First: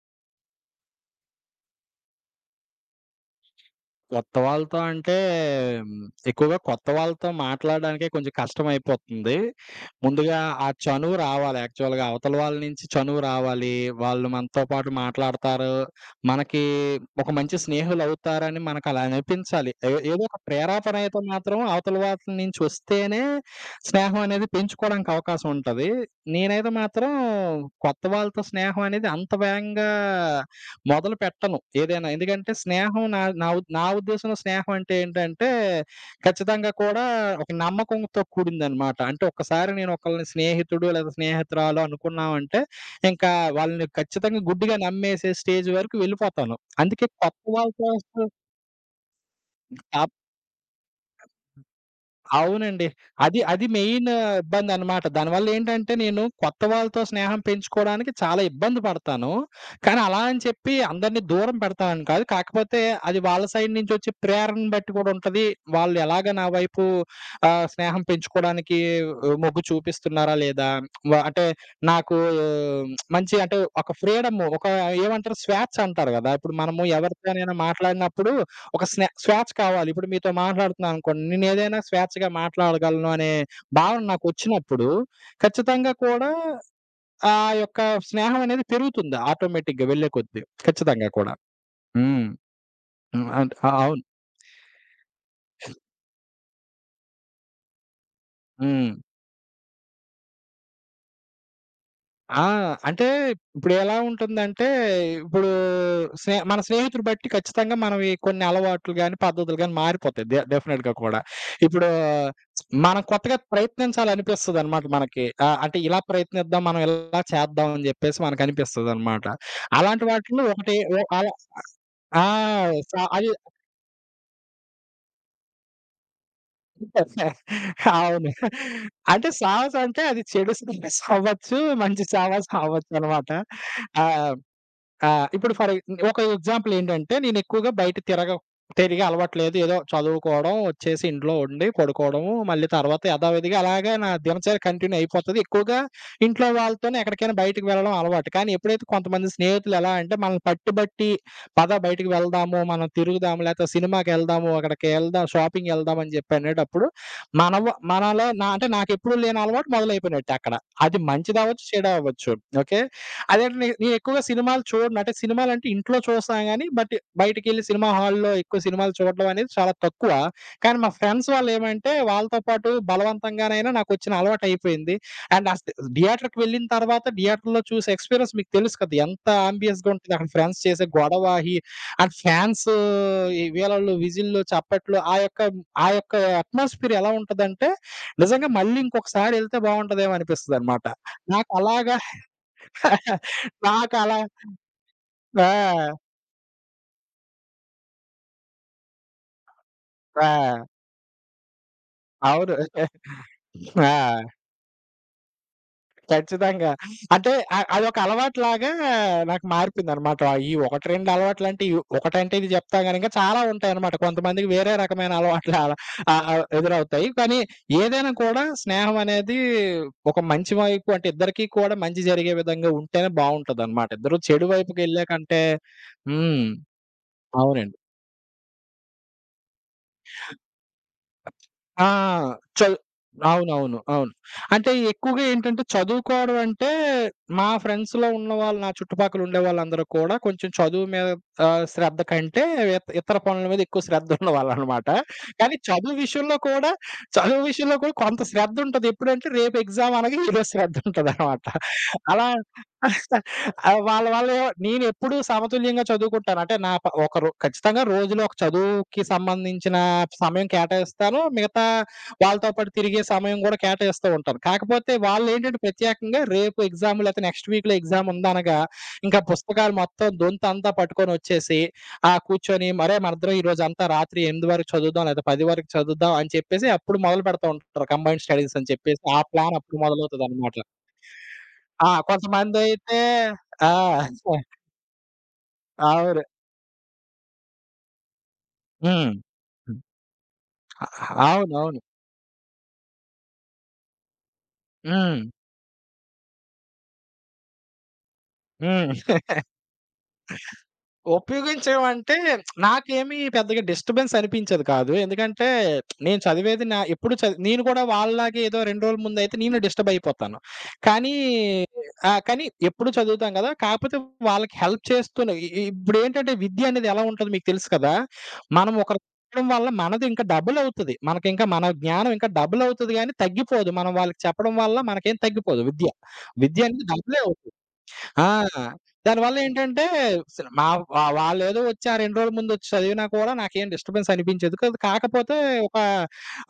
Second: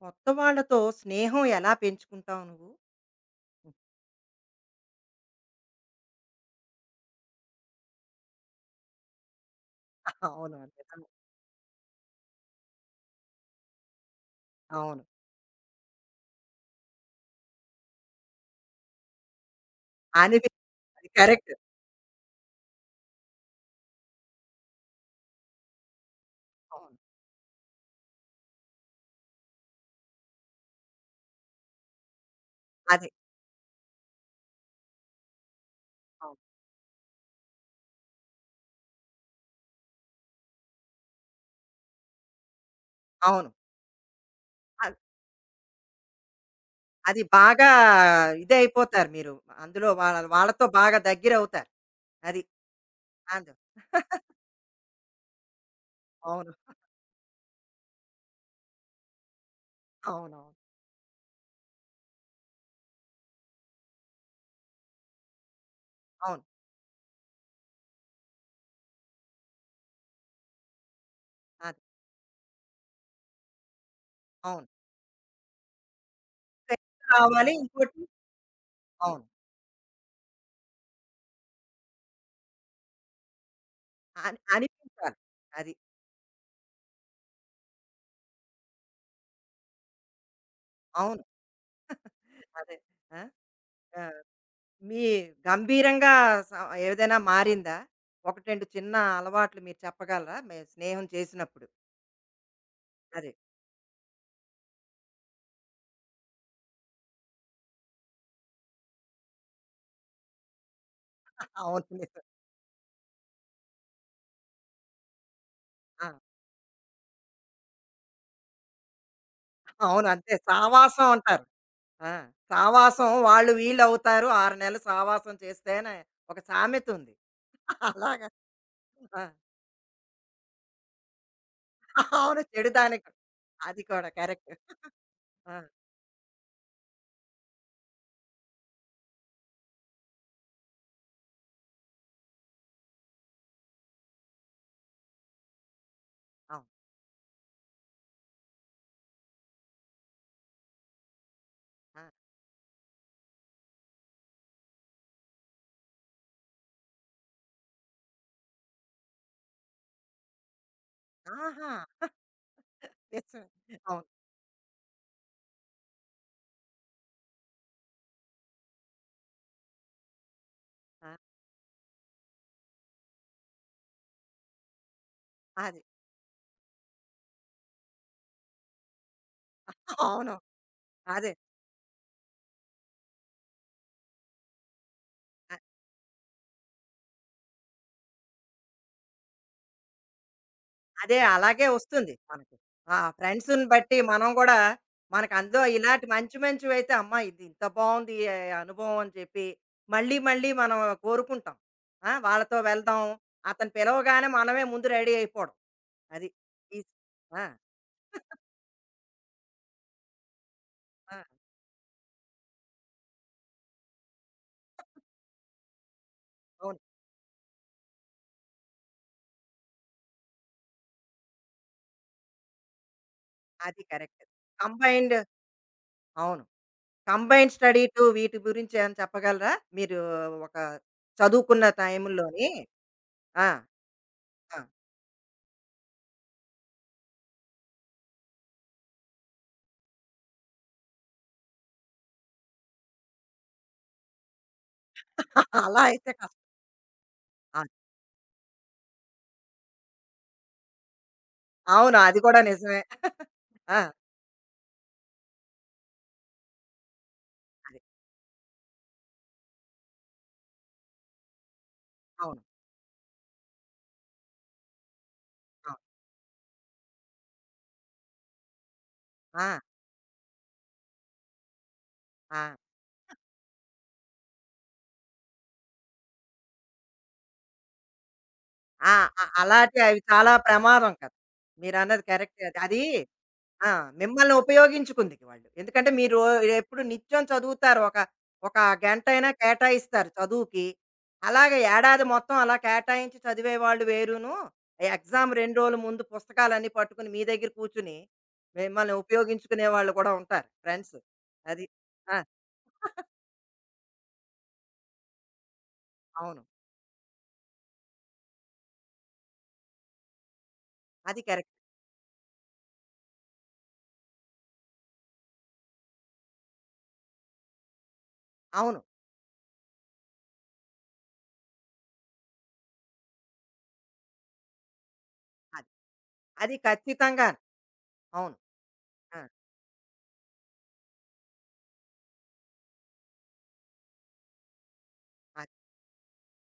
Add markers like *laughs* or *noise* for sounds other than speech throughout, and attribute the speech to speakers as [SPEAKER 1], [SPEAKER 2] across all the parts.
[SPEAKER 1] కొత్త వాళ్ళతో స్నేహం ఎలా పెంచుకుంటావు నువ్వు?
[SPEAKER 2] కొత్త వాళ్ళతో అంటే హ్మ్, ఎక్కువగా కొత్త వాళ్ళతో మాట్లాడడానికే కొంచెం కష్టమైపోతుంది. ముందుగా
[SPEAKER 1] అవును,
[SPEAKER 2] ఆ
[SPEAKER 1] నిజమే.
[SPEAKER 2] చనువు రావాలి, యాక్చువల్‌గా అవతల వాళ్ళ నుంచి చనువు రావాలి. వాళ్ళు మనతో పాటు
[SPEAKER 1] అవును.
[SPEAKER 2] మాట్లాడతారు. మనకి ఒక మంచి స్నేహితులవుతారని మనకలా అనిపించాలి. ఏదో ఒక ప్రేరేపణ
[SPEAKER 1] అనిపిస్తది.
[SPEAKER 2] అయితే
[SPEAKER 1] కరెక్ట్.
[SPEAKER 2] మాత్రం అవతల వాళ్ళ నుంచి వస్తేనే స్నేహం అనేది పెంచుకోవడానికి అవకాశం ఉంటది. నేనైతే
[SPEAKER 1] అవును.
[SPEAKER 2] మాత్రం కొత్త వాళ్ళతో స్నేహం అనేది అంత వేగంగా మొదలు పెట్టను ఏదైనా. ఎందుకంటే స్నేహం
[SPEAKER 1] అదే.
[SPEAKER 2] నా నా ఉద్ నా ఉద్దేశంలో స్నేహం అంటే ఏంటంటే,
[SPEAKER 1] అవును.
[SPEAKER 2] ఖచ్చితంగా కూడా ఒక నమ్మకంతో కూడిందనమాట. అంటే ఒక్కసారి నేను ఒకళ్ళని స్నేహితుడు లేదా స్నేహితురాలు అనుకున్నామంటే, ఇంకా
[SPEAKER 1] అవును.
[SPEAKER 2] వాళ్ళని ఖచ్చితంగా గుడ్డిగా
[SPEAKER 1] అది
[SPEAKER 2] నమ్మేసే స్టేజ్ వరకు వెళ్ళిపోతాను. అందుకే
[SPEAKER 1] అది
[SPEAKER 2] కొత్త
[SPEAKER 1] బాగా
[SPEAKER 2] వాళ్ళతో అసలు
[SPEAKER 1] ఇదయిపోతారు మీరు. అందులో
[SPEAKER 2] ఆ,
[SPEAKER 1] వాళ్ళతో బాగా దగ్గరవుతారు. అది.
[SPEAKER 2] అవునండి. అది
[SPEAKER 1] అందు
[SPEAKER 2] అది మెయిన్ ఇబ్బందనమాట. దానివల్లేంటంటే, నేను
[SPEAKER 1] అవును.
[SPEAKER 2] కొత్త వాళ్ళతో స్నేహం పెంచుకోవడానికి చాలా ఇబ్బంది పడతాను. కానీ అలా అని
[SPEAKER 1] అవునవును.
[SPEAKER 2] చెప్పి అందరిని దూరం పెడతానని కాదు. కాకపోతే అది వాళ్ళ సైడ్ నుంచొచ్చే ప్రేరణను బట్టి కూడా ఉంటది. వాళ్ళు ఎలాగ
[SPEAKER 1] అవును. అవును.
[SPEAKER 2] నా వైపు స్నేహం పెంచుకోవడానికి మొగ్గు చూపిస్తున్నారా లేదా? అంటే
[SPEAKER 1] అది.
[SPEAKER 2] నాకు ఆ, మంచి అంటే ఒక ఫ్రీడము, ఒక
[SPEAKER 1] అవును.
[SPEAKER 2] ఏమంటారు, స్వేచ్ఛ అంటారు గదా! ఇప్పుడు మనము
[SPEAKER 1] ఫ్రెండ్స్ రావాలి.
[SPEAKER 2] ఎవరితోనైనా
[SPEAKER 1] ఇంకోటి
[SPEAKER 2] మాట్లాడినప్పుడు ఒక
[SPEAKER 1] అవును.
[SPEAKER 2] స్వేచ్ఛ కావాలి. ఇప్పుడు మీతో మాట్లాడుతున్నాననుకోండి. నేనేదైనా స్వేచ్ఛగా మాట్లాడగలను అనే భావన
[SPEAKER 1] అని
[SPEAKER 2] నాకొచ్చినప్పుడు,
[SPEAKER 1] అనిపించాలి. అది.
[SPEAKER 2] ఖచ్చితంగా కూడా ఆ యొక్క స్నేహం అనేది పెరుగుతుంది, ఆటోమేటిక్‌గా వెళ్ళే కొద్దీ. ఖచ్చితంగా
[SPEAKER 1] అవును.
[SPEAKER 2] కూడా. హ్మ్.
[SPEAKER 1] అదే. ఆ!
[SPEAKER 2] హ్మ్, అంటే ఆ,
[SPEAKER 1] ఆ!
[SPEAKER 2] అవును.
[SPEAKER 1] మీ గంభీరంగా స ఏదైనా మారిందా? 1, 2
[SPEAKER 2] హ్మ్.
[SPEAKER 1] చిన్న అలవాట్లు మీరు చెప్పగలరా మీ స్నేహం చేసినప్పుడు?
[SPEAKER 2] ఆ, అంటే
[SPEAKER 1] అది.
[SPEAKER 2] ఇప్పుడు ఎలా ఉంటుందంటే, ఇప్పుడు మన స్నేహితులు బట్టి ఖచ్చితంగా మనవి కొన్ని అలవాట్లు గాని, పద్ధతులు గాని మారిపోతాయి. డెఫినెట్‌గా కూడా.
[SPEAKER 1] అవును,
[SPEAKER 2] ఇప్పుడు
[SPEAKER 1] నిజం.
[SPEAKER 2] మనం కొత్తగా ప్రయత్నించాలనిపిస్తదనమాట మనకి. అంటే ఇలా
[SPEAKER 1] ఆ!
[SPEAKER 2] ప్రయత్నిద్దాం, మనం ఇలా చేద్దాం అని జెప్పేసి మనకనిపిస్తదనమాట. అలాంటి
[SPEAKER 1] అవును, అంతే.
[SPEAKER 2] వాటిలో ఒకటి ఓ
[SPEAKER 1] సావాసం
[SPEAKER 2] అలా
[SPEAKER 1] అంటారు. ఆ!
[SPEAKER 2] ఆ,
[SPEAKER 1] సావాసం
[SPEAKER 2] అది
[SPEAKER 1] వాళ్ళు వీళ్ళు అవుతారు. 6 నెలలు సావాసం చేస్తేనే ఒక సామెత ఉంది. అలాగా.
[SPEAKER 2] అవును.
[SPEAKER 1] ఆ!
[SPEAKER 2] అంటే సాహసం అంటే అది చెడు సాహసం అవ్వచ్చు, మంచి
[SPEAKER 1] అవును.
[SPEAKER 2] సాహసం
[SPEAKER 1] చెడు దానికి
[SPEAKER 2] అవ్వచ్చనమాట.
[SPEAKER 1] అది
[SPEAKER 2] ఆ.
[SPEAKER 1] కూడా కరెక్ట్.
[SPEAKER 2] ఆ, ఇప్పుడు
[SPEAKER 1] ఆ!
[SPEAKER 2] ఫర్ ఎగ్జాంపుల్ ఏంటంటే, నేనెక్కువగా బయట తిరగ తిరిగే అలవాటు లేదు. ఏదో చదువుకోవడం, వచ్చేసి ఇంట్లో ఉండి పడుకోవడము, మళ్ళీ తర్వాత యథావిధిగా అలాగే నా దినచర్య కంటిన్యూ అయిపోతది. ఎక్కువగా ఇంట్లో
[SPEAKER 1] అవును.
[SPEAKER 2] వాళ్ళతోనే ఎక్కడికైనా బయటికి వెళ్ళడం అలవాటు. కానీ ఎప్పుడైతే కొంతమంది స్నేహితులు ఎలా అంటే మనల్ని పట్టుబట్టి, "పద
[SPEAKER 1] ఆ!
[SPEAKER 2] బయటికి వెళ్దాము, మనం తిరుగుదాము, లేకపోతే సినిమాకెళ్దాము, అక్కడికి వెళ్దాం, షాపింగ్‌కెళ్దాం" అని చెప్పి అనేటప్పుడు మనవ మనలో అంటే నాకెప్పుడూ లేని అలవాటు మొదలైపోయినట్టే అక్కడ. అది మంచిదవ్వచ్చు,
[SPEAKER 1] ఆహా!
[SPEAKER 2] చెడవ్వచ్చు. ఓకే.
[SPEAKER 1] నిజమే.
[SPEAKER 2] అదేంటి, నేను
[SPEAKER 1] అవును.
[SPEAKER 2] ఎక్కువగా సినిమాలు చూడను. అంటే సినిమాలంటే ఇంట్లో చూస్తాను గానీ, బయటికెళ్ళి సినిమా హాల్‌లో ఎక్కువ సినిమాలు చూడడం అనేది చాలా తక్కువ. కానీ మా
[SPEAKER 1] ఆ!
[SPEAKER 2] ఫ్రెండ్స్ వాళ్ళేమంటే, వాళ్ళతో పాటు బలవంతంగానైనా నాకొచ్చిన అలవాటయిపోయింది. అండ్ అస్
[SPEAKER 1] అది.
[SPEAKER 2] థియేటర్‌కి వెళ్ళిన తర్వాత థియేటర్‌లో చూసే ఎక్స్‌పీరియన్స్ మీకు తెలుసు కదా! ఎంత ఆంబియన్స్‌గా ఉంటది. అక్కడ
[SPEAKER 1] అవును.
[SPEAKER 2] ఫ్రెండ్స్ చేసే గొడవ,
[SPEAKER 1] అదే.
[SPEAKER 2] ఈ అండ్ ఫ్యాన్స్ ఈ వీలలు, విజిల్లు, చప్పట్లు, ఆ యొక్క అట్మాస్ఫియర్ ఎలా ఉంటదంటే, నిజంగా మళ్ళీ ఇంకొకసారి ఎళ్తే బావుంటదేమో అనిపిస్తదనమాట.
[SPEAKER 1] అదే
[SPEAKER 2] నాకు
[SPEAKER 1] అలాగే
[SPEAKER 2] అలాగ,
[SPEAKER 1] వస్తుంది మనకి. ఆ ఫ్రెండ్స్‌ని బట్టి
[SPEAKER 2] నాకలా
[SPEAKER 1] మనం గూడా మనకు అందులో
[SPEAKER 2] ఆ,
[SPEAKER 1] ఇలాంటి మంచి మంచివైతే అమ్మా, ఇది ఇంత బావుంది అనుభవం అని చెప్పి మళ్ళీ మళ్ళీ
[SPEAKER 2] ఆ,
[SPEAKER 1] మనం కోరుకుంటాం. ఆ!
[SPEAKER 2] అవును.
[SPEAKER 1] వాళ్ళతో వెళ్దాం. అతను పిలవగానే
[SPEAKER 2] ఆ,
[SPEAKER 1] మనమే ముందు రెడీ అయిపోవడం. అది.
[SPEAKER 2] ఖచ్చితంగా.
[SPEAKER 1] ఈస్
[SPEAKER 2] అంటే
[SPEAKER 1] ఆ!
[SPEAKER 2] అ అదొక అలవాటులాగా నాకు మారిపోయిందనమాట. ఈ 1, 2
[SPEAKER 1] ఆ!
[SPEAKER 2] అలవాట్లంటే ఒకటంటే ఇది చెప్తా గాని ఇంకా చాలా ఉంటాయనమాట. కొంతమందికి వేరే రకమైన అలవాట్లు అలా ఆహ్, ఆహ్,
[SPEAKER 1] అవును.
[SPEAKER 2] ఎదురవుతాయి. కానీ ఏదైనా కూడా స్నేహం అనేది ఒక మంచి వైపు, అంటే ఇద్దరికీ కూడా మంచి జరిగే విధంగా ఉంటేనే
[SPEAKER 1] అది
[SPEAKER 2] బావుంటదనమాట. ఇద్దరు
[SPEAKER 1] కరెక్ట్.
[SPEAKER 2] చెడు వైపుకెళ్ళే
[SPEAKER 1] కంబైన్డ్
[SPEAKER 2] కంటే.
[SPEAKER 1] అవును.
[SPEAKER 2] హ్మ్.
[SPEAKER 1] కంబైన్డ్
[SPEAKER 2] అవునండి.
[SPEAKER 1] స్టడీ టూర్ వీటి గురించి ఏమైనా చెప్పగలరా? మీరు ఒక చదువుకున్న
[SPEAKER 2] ఆ,
[SPEAKER 1] టైముల్లోని.
[SPEAKER 2] చల్
[SPEAKER 1] ఆ!
[SPEAKER 2] అవునవును, అవును.
[SPEAKER 1] ఆ!
[SPEAKER 2] అంటే ఎక్కువగా ఏంటంటే చదువుకోవడం అంటే మా ఫ్రెండ్స్‌లో ఉన్నవాళ్ళు, నా చుట్టుపక్కల ఉండేవాళ్ళందరూ కూడా కొంచెం చదువు మీద శ్రద్ధ కంటే ఇతర పనుల మీద ఎక్కువ శ్రద్ధ ఉన్నవాళ్ళనమాట. కానీ
[SPEAKER 1] *laughs* అలా
[SPEAKER 2] చదువు
[SPEAKER 1] అయితే
[SPEAKER 2] విషయంలో
[SPEAKER 1] కష్టం.
[SPEAKER 2] కూడా చదువు విషయంలో కూడా కొంత శ్రద్ధ ఉంటది. ఎప్పుడంటే రేపు ఎగ్జామ్ అనగా ఈరోజు శ్రద్ధ ఉంటదనమాట.
[SPEAKER 1] అవును, అది
[SPEAKER 2] అలా
[SPEAKER 1] కూడా నిజమే.
[SPEAKER 2] ఆ,
[SPEAKER 1] ఆ!
[SPEAKER 2] వాళ్ళ వల్ల నేనెప్పుడూ సమతుల్యంగా చదువుకుంటాను. అంటే నా ప ఒకరు
[SPEAKER 1] అది.
[SPEAKER 2] ఖచ్చితంగా రోజులో ఒక చదువుకి సంబంధించిన సమయం కేటాయిస్తాను. మిగతా
[SPEAKER 1] అవును.
[SPEAKER 2] వాళ్ళతో పాటు తిరిగే సమయం గూడా కేటాయిస్తూ ఉంటాను. కాకపోతే వాళ్ళేంటంటే
[SPEAKER 1] అవును.
[SPEAKER 2] ప్రత్యేకంగా రేపు ఎగ్జామ్, లేకపోతే నెక్స్ట్ వీక్‌లో ఎగ్జామ్ ఉందనగా ఇంకా
[SPEAKER 1] ఆ!
[SPEAKER 2] పుస్తకాలు మొత్తం దొంతంతా పట్టుకొనొచ్చేసి, ఆ,
[SPEAKER 1] ఆ!
[SPEAKER 2] కూర్చొని మరే మనిద్దరం ఈరోజంతా రాత్రి 8 వరకు చదువుదాం లేదా 10 వరకు చదువుదాం అని చెప్పేసి అప్పుడు మొదలు పెడతా ఉంటారు. కంబైన్డ్ స్టడీస్ అని
[SPEAKER 1] ఆ!
[SPEAKER 2] చెప్పేసి ఆ ప్లాన్ అప్పుడు
[SPEAKER 1] అలాంటి అవి చాలా
[SPEAKER 2] మొదలవుతదనమాట.
[SPEAKER 1] ప్రమాదం కదా!
[SPEAKER 2] ఆ,
[SPEAKER 1] మీరన్నది కరెక్టే. అది అది
[SPEAKER 2] కొంతమందైతే
[SPEAKER 1] ఆ!
[SPEAKER 2] ఆ.
[SPEAKER 1] మిమ్మల్ని
[SPEAKER 2] *laughs*
[SPEAKER 1] ఉపయోగించుకుంది వాళ్ళు. ఎందుకంటే మీరు
[SPEAKER 2] అవును.
[SPEAKER 1] ఎప్పుడు నిత్యం చదువుతారు. ఒక, ఒక
[SPEAKER 2] హ్మ్.
[SPEAKER 1] గంటైనా కేటాయిస్తారు చదువుకి. అలాగే
[SPEAKER 2] అవునవును.
[SPEAKER 1] ఏడాది మొత్తం అలా కేటాయించి చదివేవాళ్ళు వేరును.
[SPEAKER 2] హ్మ్.
[SPEAKER 1] ఎగ్జామ్ 2 రోజులు ముందు పుస్తకాలన్నీ పట్టుకుని మీ దగ్గర కూర్చొని మిమ్మల్ని
[SPEAKER 2] హ్మ్,
[SPEAKER 1] ఉపయోగించుకునే వాళ్ళు కూడా ఉంటారు ఫ్రెండ్స్. అది.
[SPEAKER 2] ఉపయోగించడం అంటే
[SPEAKER 1] ఆ!
[SPEAKER 2] నాకేమి పెద్దగా డిస్టర్బెన్స్ అనిపించేది కాదు. ఎందుకంటే నేను
[SPEAKER 1] అవును.
[SPEAKER 2] చదివేది నా ఎప్పుడు చది నేను కూడా వాళ్ళలాగే ఏదో 2 రోజుల ముందయితే నేను డిస్టర్బ్ అయిపోతాను. కానీ
[SPEAKER 1] అది కరెక్ట్.
[SPEAKER 2] ఆ, కానీ ఎప్పుడు చదువుతాం గదా! కాకపోతే వాళ్ళకి హెల్ప్ చేస్తూనే, ఇ ఇ ఇప్పుడేంటంటే విద్య అనేది ఎలా ఉంటది మీకు తెలుసు కదా! మనం
[SPEAKER 1] అవును.
[SPEAKER 2] ఒకరు చెప్పడం వల్ల మనది ఇంకా డబుల్ అవుతది. మనకింకా మన జ్ఞానం ఇంకా డబుల్ అవుతది గానీ తగ్గిపోదు. మనం వాళ్ళకి చెప్పడం వల్ల మనకేం తగ్గిపోదు
[SPEAKER 1] అది.
[SPEAKER 2] విద్య.
[SPEAKER 1] అది
[SPEAKER 2] విద్య అనేది డబులే
[SPEAKER 1] ఖచ్చితంగాను.
[SPEAKER 2] అవుతుంది. ఆ,
[SPEAKER 1] అవును. ఆ!
[SPEAKER 2] దానివల్లేంటంటే అసలు మా వాళ్ళేదో వచ్చి ఆ 2 రోజుల ముందొచ్చి చదివినా కూడా నాకేం డిస్టర్బెన్స్ అనిపించేది కాదు. కాకపోతే
[SPEAKER 1] అది.
[SPEAKER 2] ఒక,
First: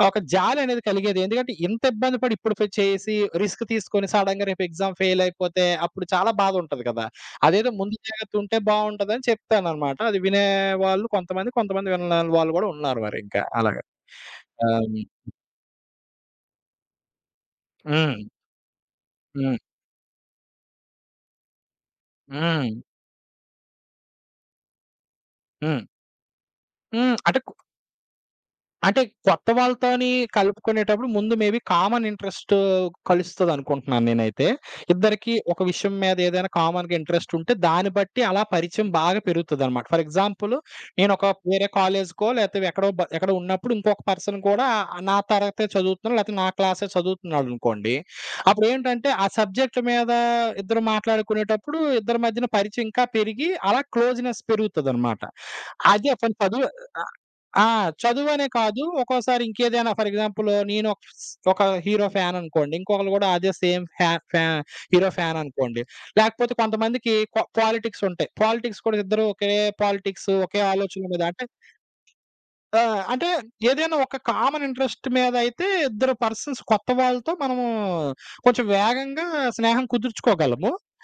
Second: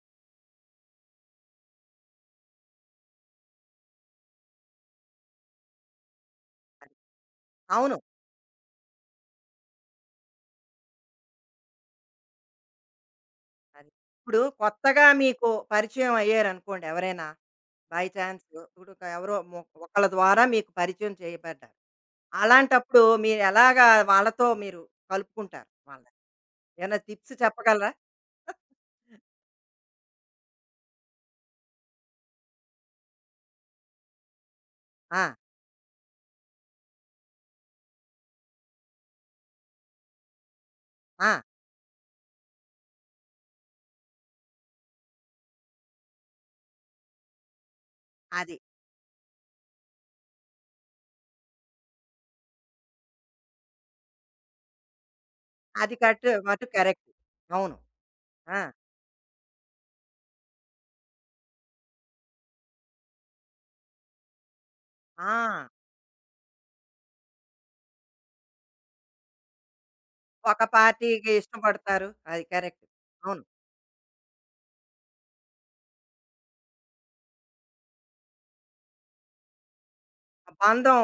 [SPEAKER 2] ఒక జాలనేది కలిగేది. ఎందుకంటే ఇంత ఇబ్బంది పడి ఇప్పుడు చేసి రిస్క్ తీసుకొని సడెన్‌గా రేపు ఎగ్జామ్ ఫెయిలయిపోతే అప్పుడు చాలా బాధుంటది
[SPEAKER 1] అది.
[SPEAKER 2] కదా! అదేదో ముందు
[SPEAKER 1] అవును.
[SPEAKER 2] జాగ్రత్త ఉంటే బావుంటదని చెప్తాననమాట. అది వినేవాళ్ళు కొంతమంది, కొంతమంది వినలేని వాళ్ళు గూడా ఉన్నారు మరింకా అలాగా.
[SPEAKER 1] అది. ఇప్పుడు కొత్తగా
[SPEAKER 2] హ్మ్.
[SPEAKER 1] మీకు పరిచయం అయ్యారనుకోండి ఎవరైనా, బై
[SPEAKER 2] హ్మ్.
[SPEAKER 1] చాన్స్ ఇప్పుడు ఒక- ఎవరో
[SPEAKER 2] హ్మ్.
[SPEAKER 1] మొ ఒకళ్ళ ద్వారా మీకు పరిచయం చేయబడ్డారు.
[SPEAKER 2] హ్మ్.
[SPEAKER 1] అలాంటప్పుడు మీరు ఎలాగా వాళ్ళతో మీరు కలుపుకుంటారు వాళ్ళని? ఏమైనా
[SPEAKER 2] హ్మ్,
[SPEAKER 1] టిప్స్
[SPEAKER 2] అంటే
[SPEAKER 1] చెప్పగలరా?
[SPEAKER 2] అంటే కొత్త వాళ్ళతోని కలుపుకునేటప్పుడు ముందు మేబీ కామన్ ఇంట్రెస్ట్ కలుస్తదనుకుంటున్నాను నేనైతే.
[SPEAKER 1] ఆ!
[SPEAKER 2] ఇద్దరికీ ఒక విషయం మీద ఏదైనా కామన్‌గా ఇంట్రెస్ట్ ఉంటే దాన్ని బట్టి అలా పరిచయం బాగా పెరుగుతదనమాట. ఫర్ ఎగ్జాంపుల్ నేనొక
[SPEAKER 1] ఆ!
[SPEAKER 2] వేరే కాలేజ్‌కో లేతే ఎక్కడో ఉన్నప్పుడు ఇంకొక పర్సన్ కూడా నా తరగతే చదువుతున్నాడు లేతే నా క్లాసే చదువుతున్నాడనుకోండి.
[SPEAKER 1] అది.
[SPEAKER 2] అప్పుడేంటంటే ఆ సబ్జెక్ట్ మీద ఇద్దరు మాట్లాడుకునేటప్పుడు ఇద్దరి మధ్యన పరిచయం ఇంకా పెరిగి అలా క్లోజ్‌నెస్ పెరుగుతదనమాట.
[SPEAKER 1] అది
[SPEAKER 2] అదే
[SPEAKER 1] కట్టు
[SPEAKER 2] పోనీ చదువు
[SPEAKER 1] మటు కరెక్ట్.
[SPEAKER 2] ఆ,
[SPEAKER 1] అవును.
[SPEAKER 2] చదువనే
[SPEAKER 1] ఆ!
[SPEAKER 2] కాదు. ఒక్కోసారి ఇంకేదైనా ఫర్ ఎగ్జాంపుల్ నేను ఒక హీరో ఫ్యాన్ అనుకోండి. ఇంకొకళ్ళు గూడా అదే సేమ్ ఫ్యా ఫ్యా హీరో ఫ్యాన్
[SPEAKER 1] ఆ!
[SPEAKER 2] అనుకోండి. లేకపోతే కొంతమందికి పాలిటిక్స్ ఉంటాయి. పాలిటిక్స్ కూడా ఇద్దరు ఒకే పాలిటిక్స్, ఒకే
[SPEAKER 1] ఒక
[SPEAKER 2] ఆలోచన మీద
[SPEAKER 1] పార్టీకి
[SPEAKER 2] అంటే
[SPEAKER 1] ఇష్టపడతారు. అది కరెక్ట్.
[SPEAKER 2] అంటే
[SPEAKER 1] అవును.
[SPEAKER 2] ఏదైనా ఒక కామన్ ఇంట్రెస్ట్ మీద అయితే ఇద్దరు పర్సన్స్ కొత్త వాళ్ళతో మనము కొంచెం వేగంగా స్నేహం
[SPEAKER 1] ఆ
[SPEAKER 2] కుదుర్చుకోగలము.
[SPEAKER 1] బంధం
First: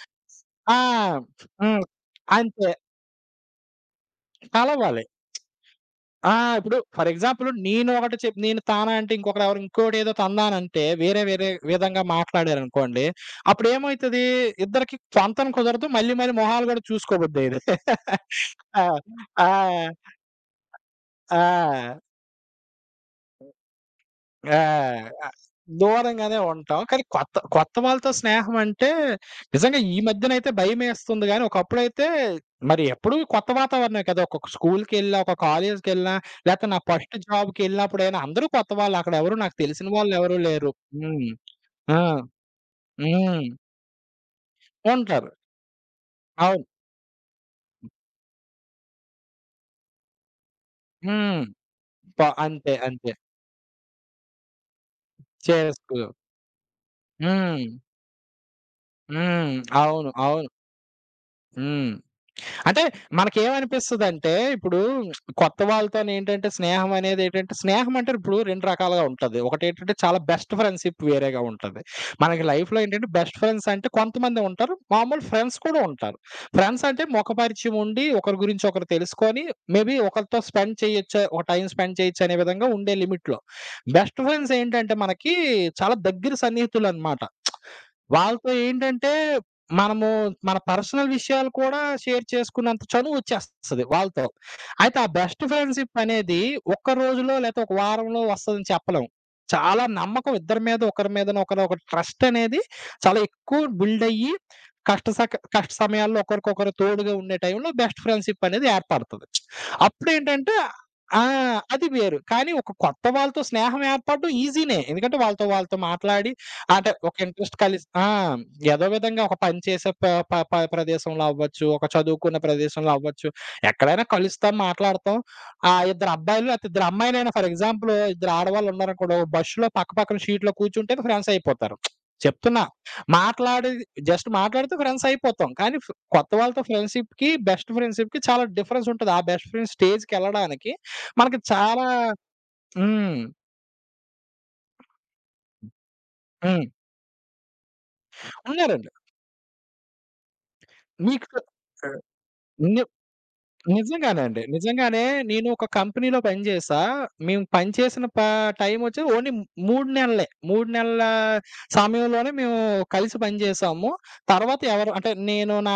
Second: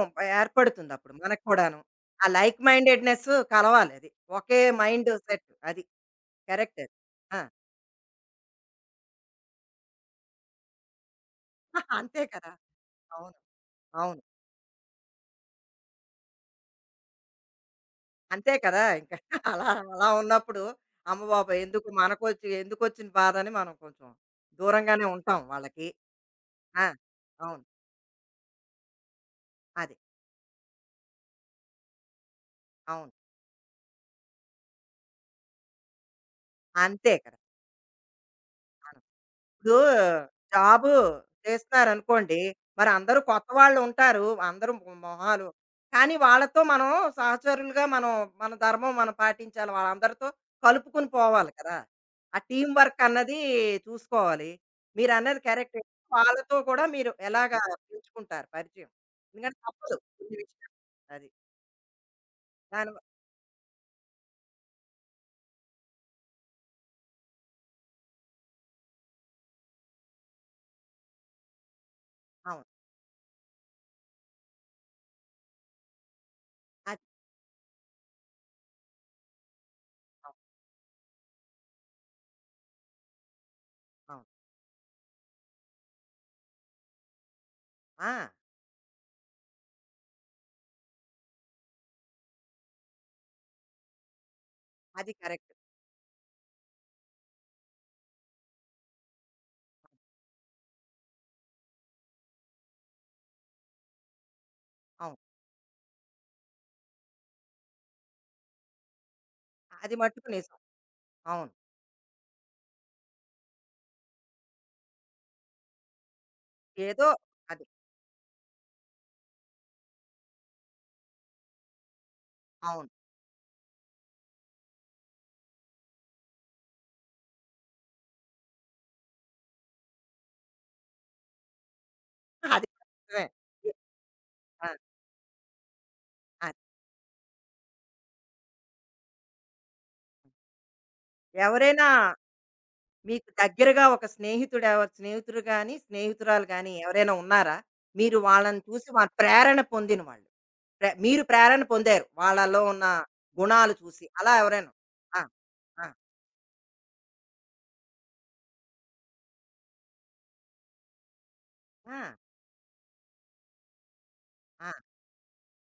[SPEAKER 2] ఆ.
[SPEAKER 1] ఏర్పడుతుందప్పుడు మనకు కూడాను.
[SPEAKER 2] హ్మ్.
[SPEAKER 1] ఆ లైక్
[SPEAKER 2] అంతే.
[SPEAKER 1] మైండెడ్‌నెస్ కలవాలి అది. ఒకే
[SPEAKER 2] కలవాలి.
[SPEAKER 1] మైండ్ సెట్ అది.
[SPEAKER 2] ఆ, ఇప్పుడు
[SPEAKER 1] కరెక్ట్ అది.
[SPEAKER 2] ఫర్
[SPEAKER 1] ఆ!
[SPEAKER 2] ఎగ్జాంపుల్ నేను ఒకటి చెప్ నేను తానా అంటే ఇంకొకరెవరో ఇంకోటేదో తన్నానంటే వేరే వేరే
[SPEAKER 1] *laughs*
[SPEAKER 2] విధంగా
[SPEAKER 1] అంతే కదా!
[SPEAKER 2] మాట్లాడారనుకోండి.
[SPEAKER 1] అవును.
[SPEAKER 2] అప్పుడేమైతది
[SPEAKER 1] అవును.
[SPEAKER 2] ఇద్దరికీ పొంతన కుదరదు. మళ్ళీ మళ్ళీ మొహాలు గూడా చూసుకోబుద్దయ్యేది. *laughs*
[SPEAKER 1] అంతే కదా!
[SPEAKER 2] ఆ.
[SPEAKER 1] ఇంకా *laughs*
[SPEAKER 2] ఆ.
[SPEAKER 1] అలా, అలా ఉన్నప్పుడు అమ్మ బాబోయ్! ఎందుకు
[SPEAKER 2] ఆ.
[SPEAKER 1] మనకొచ్చి ఎందుకొచ్చిన బాధని మనం కొంచెం
[SPEAKER 2] ఆ,
[SPEAKER 1] దూరంగానే
[SPEAKER 2] అ
[SPEAKER 1] ఉంటాం వాళ్ళకి.
[SPEAKER 2] దూరంగానే ఉంటాం.
[SPEAKER 1] ఆ!
[SPEAKER 2] కానీ కొత్త
[SPEAKER 1] అవును.
[SPEAKER 2] కొత్త వాళ్ళతో స్నేహం అంటే నిజంగా
[SPEAKER 1] అది.
[SPEAKER 2] ఈ మధ్యనైతే భయమేస్తుంది గానీ, ఒకప్పుడైతే మరి
[SPEAKER 1] అవును.
[SPEAKER 2] ఎప్పుడు కొత్త వాతావరణమే కదా! ఒకొక్క స్కూల్‌కెళ్ళినా, ఒక కాలేజ్‌కెళ్ళినా, లేతే నా
[SPEAKER 1] అంతే
[SPEAKER 2] ఫస్ట్
[SPEAKER 1] కదా!
[SPEAKER 2] జాబ్‌కెళ్ళినప్పుడైనా అందరూ కొత్త వాళ్ళు. అక్కడెవరు నాకు
[SPEAKER 1] ఇప్పుడు
[SPEAKER 2] తెలిసిన వాళ్ళెవరూ లేరు.
[SPEAKER 1] జాబు
[SPEAKER 2] హ్మ్. ఆ.
[SPEAKER 1] చేస్తున్నారనుకోండి, మరి అందరూ
[SPEAKER 2] హ్మ్,
[SPEAKER 1] కొత్త వాళ్ళుంటారు. అందరూ
[SPEAKER 2] ఉంటారు.
[SPEAKER 1] మొహాలు, కానీ వాళ్ళతో
[SPEAKER 2] అవును.
[SPEAKER 1] మనం సహచరులుగా మనం మన ధర్మం మనం పాటించాలి. వాళ్ళందరితో కలుపుకొని
[SPEAKER 2] హ్మ్.
[SPEAKER 1] పోవాలి కదా! ఆ టీమ్
[SPEAKER 2] అంతే,
[SPEAKER 1] వర్క్
[SPEAKER 2] అంతే.
[SPEAKER 1] అన్నది చూసుకోవాలి. మీరన్నది కరెక్టే.
[SPEAKER 2] చేసుకో.
[SPEAKER 1] వాళ్ళతో కూడా మీరు ఎలాగా
[SPEAKER 2] హ్మ్.
[SPEAKER 1] పెంచుకుంటారు పరిచయం?
[SPEAKER 2] హ్మ్.
[SPEAKER 1] ఎందుకంటే తప్పదు
[SPEAKER 2] అవును,
[SPEAKER 1] కొన్ని
[SPEAKER 2] అవును.
[SPEAKER 1] విషయాలు. అది.
[SPEAKER 2] హ్మ్, అంటే
[SPEAKER 1] దానివ
[SPEAKER 2] మనకేమనిపిస్తదంటే, ఇప్పుడు కొత్త వాళ్ళతోనేంటంటే, స్నేహం అనేదేంటంటే, స్నేహం అంటే ఇప్పుడు 2 రకాలుగా ఉంటది. ఒకటేంటంటే, చాలా బెస్ట్ ఫ్రెండ్‌షిప్ వేరేగా ఉంటది. మనకి
[SPEAKER 1] అవును.
[SPEAKER 2] లైఫ్‌లో ఏంటంటే, బెస్ట్ ఫ్రెండ్స్ అంటే కొంతమందే ఉంటారు. మామూలు ఫ్రెండ్స్ కూడా ఉంటారు. ఫ్రెండ్స్
[SPEAKER 1] అది.
[SPEAKER 2] అంటే ముఖపరిచయం ఉండి, ఒకరి గురించి ఒకరు తెలుసుకొని, మేబీ ఒకరితో
[SPEAKER 1] అవును.
[SPEAKER 2] స్పెండ్ చేయొచ్చు, ఒక టైం స్పెండ్ చేయొచ్చు అనే విధంగా ఉండే లిమిట్‌లో. బెస్ట్
[SPEAKER 1] అవును.
[SPEAKER 2] ఫ్రెండ్స్ ఏంటంటే, మనకి చాలా దగ్గర సన్నిహితులనమాట.
[SPEAKER 1] ఆ!
[SPEAKER 2] వాళ్ళతో ఏంటంటే మనము మన పర్సనల్ విషయాలు కూడా షేర్ చేసుకున్నంత చనువు వచ్చేస్తది వాళ్ళతో. అయితే ఆ
[SPEAKER 1] అది
[SPEAKER 2] బెస్ట్
[SPEAKER 1] కరెక్ట్.
[SPEAKER 2] ఫ్రెండ్‌షిప్ అనేది ఒక్క రోజులో లేతే ఒక వారంలో వస్తదని చెప్పలేం. చాలా నమ్మకం ఇద్దరి మీద, ఒకరి మీదన ఒకరు ఒక ట్రస్ట్ అనేది చాలా ఎక్కువ బిల్డ్ అయ్యి
[SPEAKER 1] అవును,
[SPEAKER 2] కష్ట సమయాల్లో ఒకరికొకరు తోడుగా ఉండే టైంలో బెస్ట్ ఫ్రెండ్‌షిప్ అనేది ఏర్పడతది.
[SPEAKER 1] అది మట్టుకు
[SPEAKER 2] అప్పుడేంటంటే
[SPEAKER 1] నిజం.
[SPEAKER 2] ఆ,
[SPEAKER 1] అవును.
[SPEAKER 2] అది వేరు. కానీ ఒక కొత్త వాళ్ళతో స్నేహం ఏర్పడడం ఈజీనే. ఎందుకంటే వాళ్ళతో వాళ్ళతో మాట్లాడి అంటే
[SPEAKER 1] ఏదో
[SPEAKER 2] ఒక ఇంట్రెస్ట్
[SPEAKER 1] అది.
[SPEAKER 2] కలిసి ఆ, ఏదో విధంగా ఒక పని చేసే ప ప ప ప్రదేశంలో అవ్వచ్చు, ఒక చదువుకున్న
[SPEAKER 1] అవును,
[SPEAKER 2] ప్రదేశంలో అవ్వచ్చు. ఎక్కడైనా కలుస్తాం, మాట్లాడతాం. ఆ ఇద్దరు అబ్బాయిలు లేతే ఇద్దరు అమ్మాయిలైనా ఫర్ ఎగ్జాంపుల్ ఇద్దరు ఆడవాళ్ళున్నారనుకోండి, బస్సులో పక్క పక్కన సీట్‌లో కూర్చుంటే ఫ్రెండ్స్ అయిపోతారు. చెప్తున్నా.
[SPEAKER 1] అది కూడా నిజమే.
[SPEAKER 2] మాట్లాడి,
[SPEAKER 1] ఎ
[SPEAKER 2] జస్ట్
[SPEAKER 1] ఆ!
[SPEAKER 2] మాట్లాడితే ఫ్రెండ్స్ అయిపోతాం. కానీ కొత్త
[SPEAKER 1] అది.
[SPEAKER 2] వాళ్ళతో ఫ్రెండ్‌షిప్‌కి, బెస్ట్ ఫ్రెండ్‌షిప్‌కి చాలా డిఫరెన్స్ ఉంటది. ఆ బెస్ట్ ఫ్రెండ్ స్టేజ్‌కెళ్ళడానికి మనకి చాలా
[SPEAKER 1] ఎవరైనా
[SPEAKER 2] హ్మ్.
[SPEAKER 1] మీకు దగ్గరగా ఒక స్నేహితుడు, స్నేహితుడు గాని, స్నేహితురాలు
[SPEAKER 2] హ్మ్.
[SPEAKER 1] గాని ఎవరైనా ఉన్నారా? మీరు వాళ్ళని చూసి
[SPEAKER 2] ఉన్నారండి.
[SPEAKER 1] వాళ్ళ ప్రేరణ పొందిన వాళ్ళు. మీరు
[SPEAKER 2] మీకు
[SPEAKER 1] ప్రేరణ పొందారు వాళ్ళలో
[SPEAKER 2] ని
[SPEAKER 1] ఉన్న గుణాలు చూసి.
[SPEAKER 2] నిజంగానే
[SPEAKER 1] అలా
[SPEAKER 2] అండి,
[SPEAKER 1] ఎవరైనా?
[SPEAKER 2] నిజంగానే.
[SPEAKER 1] ఆ!
[SPEAKER 2] నేను ఒక
[SPEAKER 1] ఆ!
[SPEAKER 2] కంపెనీలో పని చేశా. మేము పని చేసిన ప టైమొచ్చి ఓన్లీ 3 నెలలే. 3 నెలల
[SPEAKER 1] ఆ!
[SPEAKER 2] సమయంలోనే మేము కలిసి పని చేశాము. తర్వాత
[SPEAKER 1] ఆ!
[SPEAKER 2] ఎవరు అంటే నేను నా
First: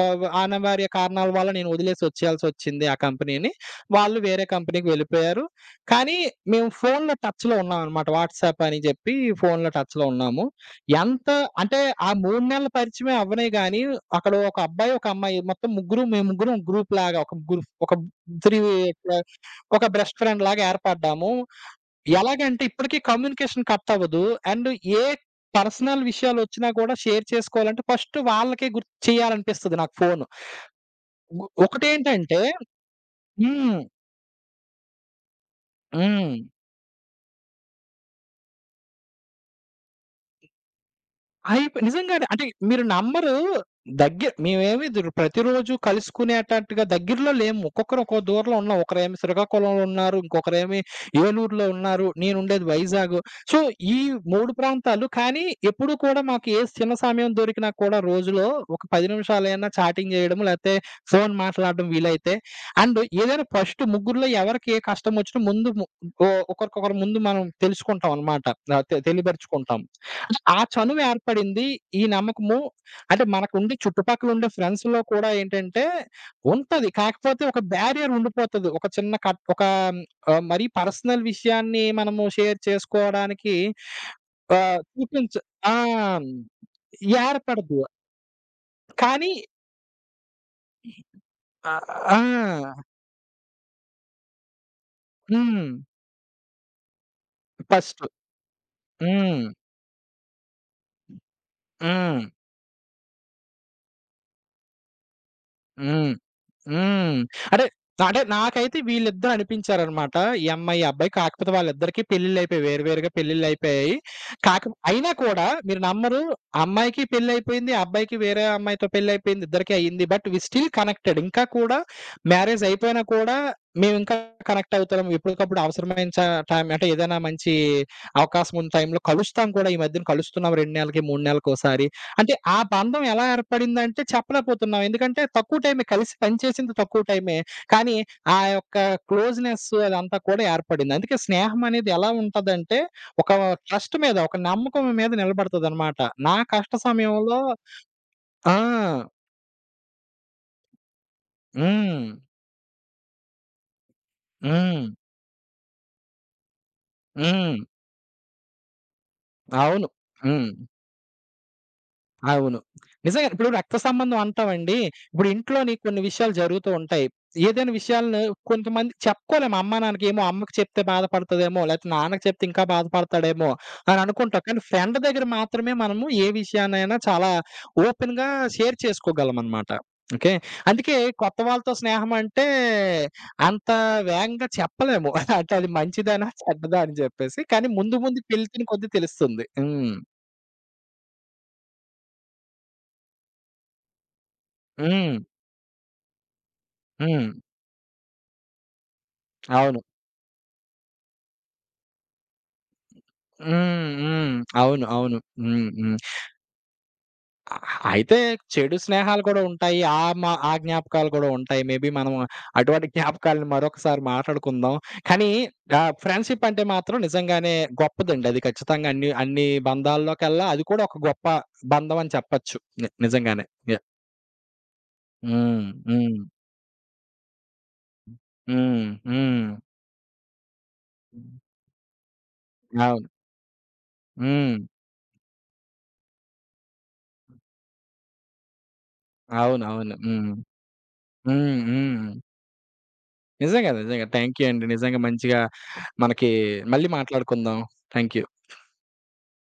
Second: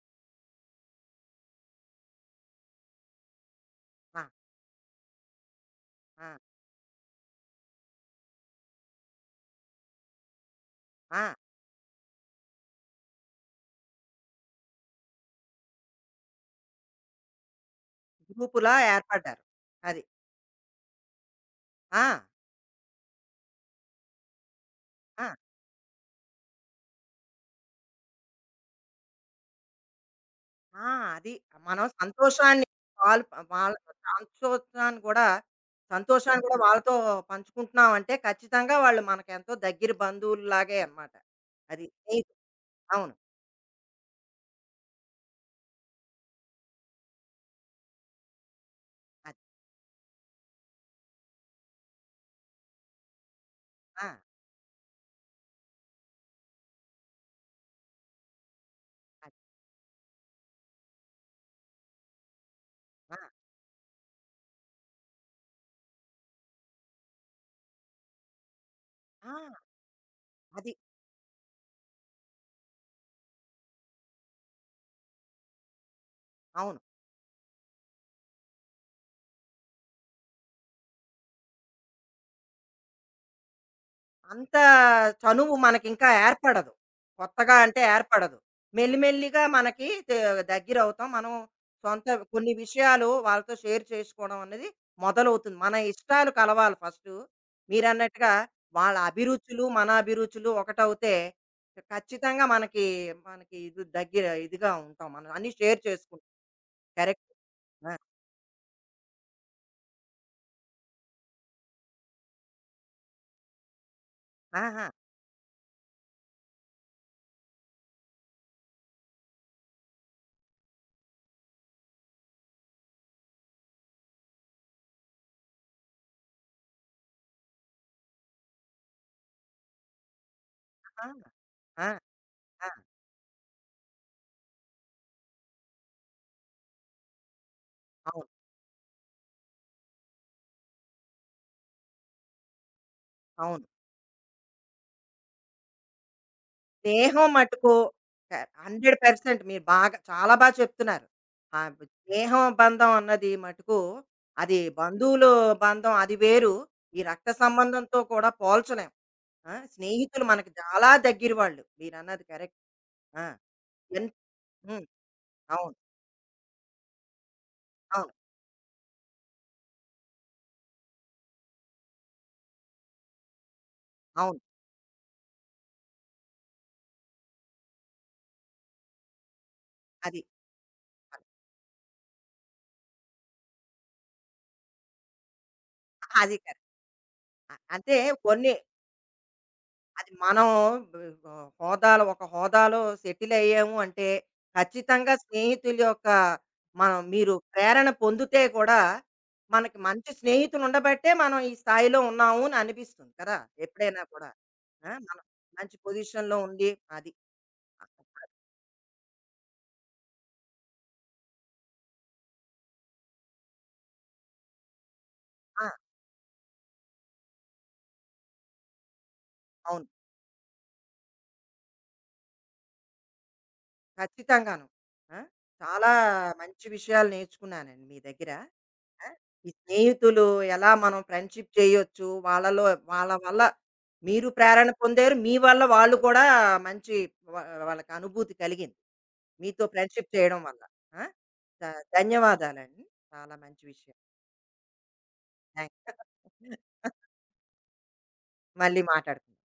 [SPEAKER 2] ఆహ్, అనివార్య కారణాల వల్ల నేను వదిలేసి వచ్చేయాల్సొచ్చింది ఆ కంపెనీని. వాళ్ళు
[SPEAKER 1] ఆ!
[SPEAKER 2] వేరే కంపెనీకి వెళ్ళిపోయారు. కానీ
[SPEAKER 1] ఆ!
[SPEAKER 2] మేము ఫోన్‌లో టచ్‌లో ఉన్నామనమాట. వాట్సాప్ అని చెప్పి ఫోన్‌లో టచ్‌లో ఉన్నాము.
[SPEAKER 1] ఆ!
[SPEAKER 2] ఎంత అంటే ఆ 3 నెలల పరిచయమే అవ్వనే గాని, అక్కడ ఒక అబ్బాయి, ఒక అమ్మాయి, మొత్తం ముగ్గురు, మేము ముగ్గురం గ్రూప్‌లాగా ఒక 3,
[SPEAKER 1] గ్రూపులా
[SPEAKER 2] ఇట్లా
[SPEAKER 1] ఏర్పడ్డారు.
[SPEAKER 2] ఒక
[SPEAKER 1] అది.
[SPEAKER 2] బెస్ట్ ఫ్రెండ్‌లాగా ఏర్పడ్డాము.
[SPEAKER 1] ఆ!
[SPEAKER 2] ఎలాగంటే ఇప్పటికి కమ్యూనికేషన్ కట్ అవ్వదు. అండ్ ఏ
[SPEAKER 1] ఆ!
[SPEAKER 2] పర్సనల్ విషయాలొచ్చినా కూడా షేర్ చేసుకోవాలంటే ఫస్ట్ వాళ్ళకే గుర్తు చేయాలనిపిస్తది నాకు ఫోను.
[SPEAKER 1] ఆ! అది. మనం
[SPEAKER 2] ఒకటేంటంటే
[SPEAKER 1] సంతోషాన్ని వాళ్ళు వాళ్ళ
[SPEAKER 2] హ్మ్.
[SPEAKER 1] సంతోషాన్ని కూడా
[SPEAKER 2] హ్మ్,
[SPEAKER 1] సంతోషాన్ని కూడా వాళ్ళతో పంచుకుంటున్నాం అంటే ఖచ్చితంగా వాళ్ళు మనకెంతో దగ్గర బంధువుల్లాగే అన్నమాట. అది
[SPEAKER 2] నిజంగానే.
[SPEAKER 1] స్నేహితులు.
[SPEAKER 2] అంటే మీరు
[SPEAKER 1] అవును.
[SPEAKER 2] నమ్మరు. మేమేమి ప్రతిరోజు కలుసుకునే అటట్టుగా దగ్గరలో లేము. ఒక్కొక్కరు ఒక్కో దూరంలో ఉన్నాం. ఒకరేమి
[SPEAKER 1] అది.
[SPEAKER 2] శ్రీకాకుళంలో ఉన్నారు. ఇంకొకరేమి ఏలూరులో ఉన్నారు. నేనుండేది వైజాగ్. సో, ఈ
[SPEAKER 1] ఆ!
[SPEAKER 2] 3 ప్రాంతాలు. కానీ ఎప్పుడు కూడా మాకు ఏ చిన్న సమయం దొరికినా కూడా రోజులో ఒక 10
[SPEAKER 1] అది.
[SPEAKER 2] నిమిషాలైనా చాటింగ్ చేయడము, లేతే ఫోను మాట్లాడడం వీలైతే. అండ్
[SPEAKER 1] ఆ!
[SPEAKER 2] ఏదైనా ఫస్ట్ ముగ్గురిలో ఎవరికి ఏ కష్టమొచ్చినా ముందు ము ఓ ఒకరికొకరు ముందు మనం తెలుసుకుంటాం అనమాట. ఆహ్, తె
[SPEAKER 1] ఆ!
[SPEAKER 2] తెలియపరుచుకుంటాం. ఆ
[SPEAKER 1] అది.
[SPEAKER 2] చనువు ఏర్పడింది. ఈ నమ్మకము, అంటే మనకుండే చుట్టుపక్కల ఉండే ఫ్రెండ్స్‌లో కూడా ఏంటంటే
[SPEAKER 1] అవును.
[SPEAKER 2] ఉంటది. కాకపోతే ఒక బ్యారియర్ ఉండిపోతది. ఒక చిన్న కట్, ఒక మరీ పర్సనల్ విషయాన్ని మనము షేర్ చేసుకోవడానికి
[SPEAKER 1] అంత
[SPEAKER 2] ఆహ్, చూపించ
[SPEAKER 1] చనువు
[SPEAKER 2] ఆ,
[SPEAKER 1] మనకింకా ఏర్పడదు. కొత్తగా
[SPEAKER 2] ఏర్పడదు.
[SPEAKER 1] అంటే ఏర్పడదు.
[SPEAKER 2] కానీ
[SPEAKER 1] మెల్లిమెల్లిగా మనకి దగ్గరవుతాం. మనం
[SPEAKER 2] ఆహ్,
[SPEAKER 1] సొంత
[SPEAKER 2] ఆ,
[SPEAKER 1] కొన్ని విషయాలు వాళ్ళతో షేర్ చేసుకోవడం అనేది మొదలవుతుంది.
[SPEAKER 2] హ్మ్,
[SPEAKER 1] మన ఇష్టాలు కలవాలి ఫస్టు.
[SPEAKER 2] ఫస్టు.
[SPEAKER 1] మీరన్నట్టుగా వాళ్ళ
[SPEAKER 2] హ్మ్.
[SPEAKER 1] అభిరుచులు, మన అభిరుచులు ఒకటవుతే
[SPEAKER 2] హ్మ్.
[SPEAKER 1] ఖచ్చితంగా మనకి, మనకి ఇది దగ్గర ఇదిగా ఉంటాం. మనం అన్నీ షేర్
[SPEAKER 2] హ్మ్.
[SPEAKER 1] చేసుకుంటాం.
[SPEAKER 2] హ్మ్,
[SPEAKER 1] కరెక్ట్.
[SPEAKER 2] అంటే,
[SPEAKER 1] ఆ!
[SPEAKER 2] అంటే నాకైతే వీళ్ళిద్దరు అనిపించారనమాట. ఈ అమ్మాయి, ఈ అబ్బాయి. కాకపోతే వాళ్ళిద్దరికీ పెళ్ళిళ్ళయిపోయాయి. వేరు వేరుగా పెళ్ళిళ్ళయిపోయాయి. కాక
[SPEAKER 1] ఆహా!
[SPEAKER 2] అయినా కూడా మీరు నమ్మరు, అమ్మాయికి పెళ్ళయిపోయింది. అబ్బాయికి వేరే అమ్మాయితో పెళ్ళయిపోయింది. ఇద్దరికీ అయింది. But we still connected. ఇంకా కూడా మ్యారేజ్ అయిపోయినా కూడా మేమింకా కనెక్ట్ అవుతున్నాం. ఎప్పటికప్పుడు అవసరమైన టైం, అంటే ఏదైనా మంచి అవకాశం ఉన్న టైంలో కలుస్తాం కూడా. ఈ మధ్యన కలుస్తున్నాం 2 నెలలకి,
[SPEAKER 1] ఆ!
[SPEAKER 2] 3 నెలలకోసారి.
[SPEAKER 1] ఆ!
[SPEAKER 2] అంటే ఆ
[SPEAKER 1] ఆ!
[SPEAKER 2] బంధం ఎలా ఏర్పడిందంటే చెప్పలేకపోతున్నాం. ఎందుకంటే తక్కువ టైమే కలిసి పనిచేసింది తక్కువ టైమే. కానీ
[SPEAKER 1] అవును.
[SPEAKER 2] ఆ యొక్క క్లోజ్‌నెస్ అదంతా కూడా ఏర్పడింది. అందుకే స్నేహం అనేది ఎలా ఉంటదంటే ఒక
[SPEAKER 1] అవును.
[SPEAKER 2] ట్రస్ట్ మీద, ఒక నమ్మకం మీద నిలబడతదనమాట. నా కష్ట
[SPEAKER 1] స్నేహం
[SPEAKER 2] సమయంలో
[SPEAKER 1] మటుకు క
[SPEAKER 2] ఆ.
[SPEAKER 1] 100% మీరు బాగా చాలా చెప్తున్నారు. ఆ
[SPEAKER 2] హ్మ్.
[SPEAKER 1] స్నేహం బంధం అన్నది మటుకు, అది
[SPEAKER 2] హ్మ్.
[SPEAKER 1] బంధువులు బంధం అది వేరు. ఈ రక్త
[SPEAKER 2] హ్మ్.
[SPEAKER 1] సంబంధంతో కూడా పోల్చలేం. ఆ!
[SPEAKER 2] అవును.
[SPEAKER 1] స్నేహితులు
[SPEAKER 2] హ్మ్.
[SPEAKER 1] మనకు చాలా దగ్గర వాళ్ళు. మీరన్నది
[SPEAKER 2] అవును.
[SPEAKER 1] కరెక్ట్. ఆ!
[SPEAKER 2] నిజంగా ఇప్పుడు రక్త
[SPEAKER 1] ఎన్
[SPEAKER 2] సంబంధం అంటామండి.
[SPEAKER 1] హ్మ్.
[SPEAKER 2] ఇప్పుడు ఇంట్లోని
[SPEAKER 1] అవును.
[SPEAKER 2] కొన్ని విషయాలు జరుగుతూ ఉంటాయి. ఏదైనా
[SPEAKER 1] అవును.
[SPEAKER 2] విషయాలను కొంతమంది చెప్పుకోలేము అమ్మా, నాన్నకి. ఏమో అమ్మకి చెప్తే బాధపడతదేమో, లేకపోతే నాన్నకి చెప్తే ఇంకా బాధపడతాడేమో అని
[SPEAKER 1] అవును.
[SPEAKER 2] అనుకుంటాం. కానీ ఫ్రెండ్ దగ్గర మాత్రమే మనము ఏ విషయాన్నైనా చాలా ఓపెన్‌గా షేర్ చేసుకోగలమనమాట.
[SPEAKER 1] అది.
[SPEAKER 2] ఓకే. అందుకే కొత్త వాళ్ళతో స్నేహం అంటే అంత వేగంగా చెప్పలేము. *laughs* అంటే అది మంచిదేనా,
[SPEAKER 1] అది కరెక్ట్.
[SPEAKER 2] చెడ్డదా అని చెప్పేసి. కానీ
[SPEAKER 1] అంటే
[SPEAKER 2] ముందు ముందు
[SPEAKER 1] కొన్ని
[SPEAKER 2] వెళ్తున్న కొద్దీ తెలుస్తుంది. హ్మ్.
[SPEAKER 1] అది మనం బ్ ఆహ్, హోదాలో, ఒక హోదాలో సెటిల్ అయ్యాము అంటే, ఖచ్చితంగా
[SPEAKER 2] హ్మ్.
[SPEAKER 1] స్నేహితుల యొక్క
[SPEAKER 2] హ్మ్.
[SPEAKER 1] మీరు ప్రేరణ పొందితే కూడా, మనకి
[SPEAKER 2] అవును.
[SPEAKER 1] మంచి స్నేహితులు ఉండబట్టే మనం ఈ స్థాయిలో ఉన్నాము అని అనిపిస్తుంది కదా!
[SPEAKER 2] హ్మ్.
[SPEAKER 1] ఎప్పుడైనా కూడా.
[SPEAKER 2] హ్మ్. అవును,
[SPEAKER 1] ఆ!
[SPEAKER 2] అవును.
[SPEAKER 1] మనం
[SPEAKER 2] హ్మ్.
[SPEAKER 1] మంచి
[SPEAKER 2] హ్మ్,
[SPEAKER 1] పొజిషన్‌లో ఉండి అది.
[SPEAKER 2] అ అయితే చెడు స్నేహాలు కూడా ఉంటాయి. ఆ మా ఆ జ్ఞాపకాలు కూడా ఉంటాయి. మేబీ మనం అటువంటి జ్ఞాపకాలను మరొకసారి మాట్లాడుకుందాం. కానీ
[SPEAKER 1] ఆ!
[SPEAKER 2] ఫ్రెండ్‌షిప్ అంటే మాత్రం నిజంగానే గొప్పదండి. అది ఖచ్చితంగా అన్ని అన్ని
[SPEAKER 1] అవును.
[SPEAKER 2] బంధాల్లోకెల్లా అది కూడా ఒక గొప్ప బంధం అని చెప్పొచ్చు. నిజంగానే. యాహ్!
[SPEAKER 1] ఖచ్చితంగాను. ఆ!
[SPEAKER 2] హ్మ్.
[SPEAKER 1] చాలా
[SPEAKER 2] హ్మ్.
[SPEAKER 1] మంచి విషయాలు నేర్చుకున్నానండి మీ దగ్గర.
[SPEAKER 2] హ్మ్.
[SPEAKER 1] ఆ!
[SPEAKER 2] హ్మ్.
[SPEAKER 1] ఈ స్నేహితులు, ఎలా మనం ఫ్రెండ్‌షిప్ చేయొచ్చు, వాళ్ళలో,
[SPEAKER 2] అవును.
[SPEAKER 1] వాళ్ళ వల్ల మీరు
[SPEAKER 2] హ్మ్.
[SPEAKER 1] ప్రేరణ పొందారు. మీ వల్ల వాళ్ళు కూడా మంచి వ వాళ్ళకి అనుభూతి కలిగింది మీతో
[SPEAKER 2] అవునవును.
[SPEAKER 1] ఫ్రెండ్‌షిప్
[SPEAKER 2] హ్మ్.
[SPEAKER 1] చేయడం వల్ల. ఆ!
[SPEAKER 2] హ్మ్.
[SPEAKER 1] ధ
[SPEAKER 2] హ్మ్.
[SPEAKER 1] ధన్యవాదాలండి. చాలా మంచి
[SPEAKER 2] నిజంగా,
[SPEAKER 1] విషయం.
[SPEAKER 2] నిజంగా. థాంక్ యూ అండి. నిజంగా మంచిగా
[SPEAKER 1] థాంక్స్.
[SPEAKER 2] మనకి, మళ్ళీ మాట్లాడుకుందాం. Thank you.
[SPEAKER 1] మళ్ళీ మాట్లాడుకుందాం.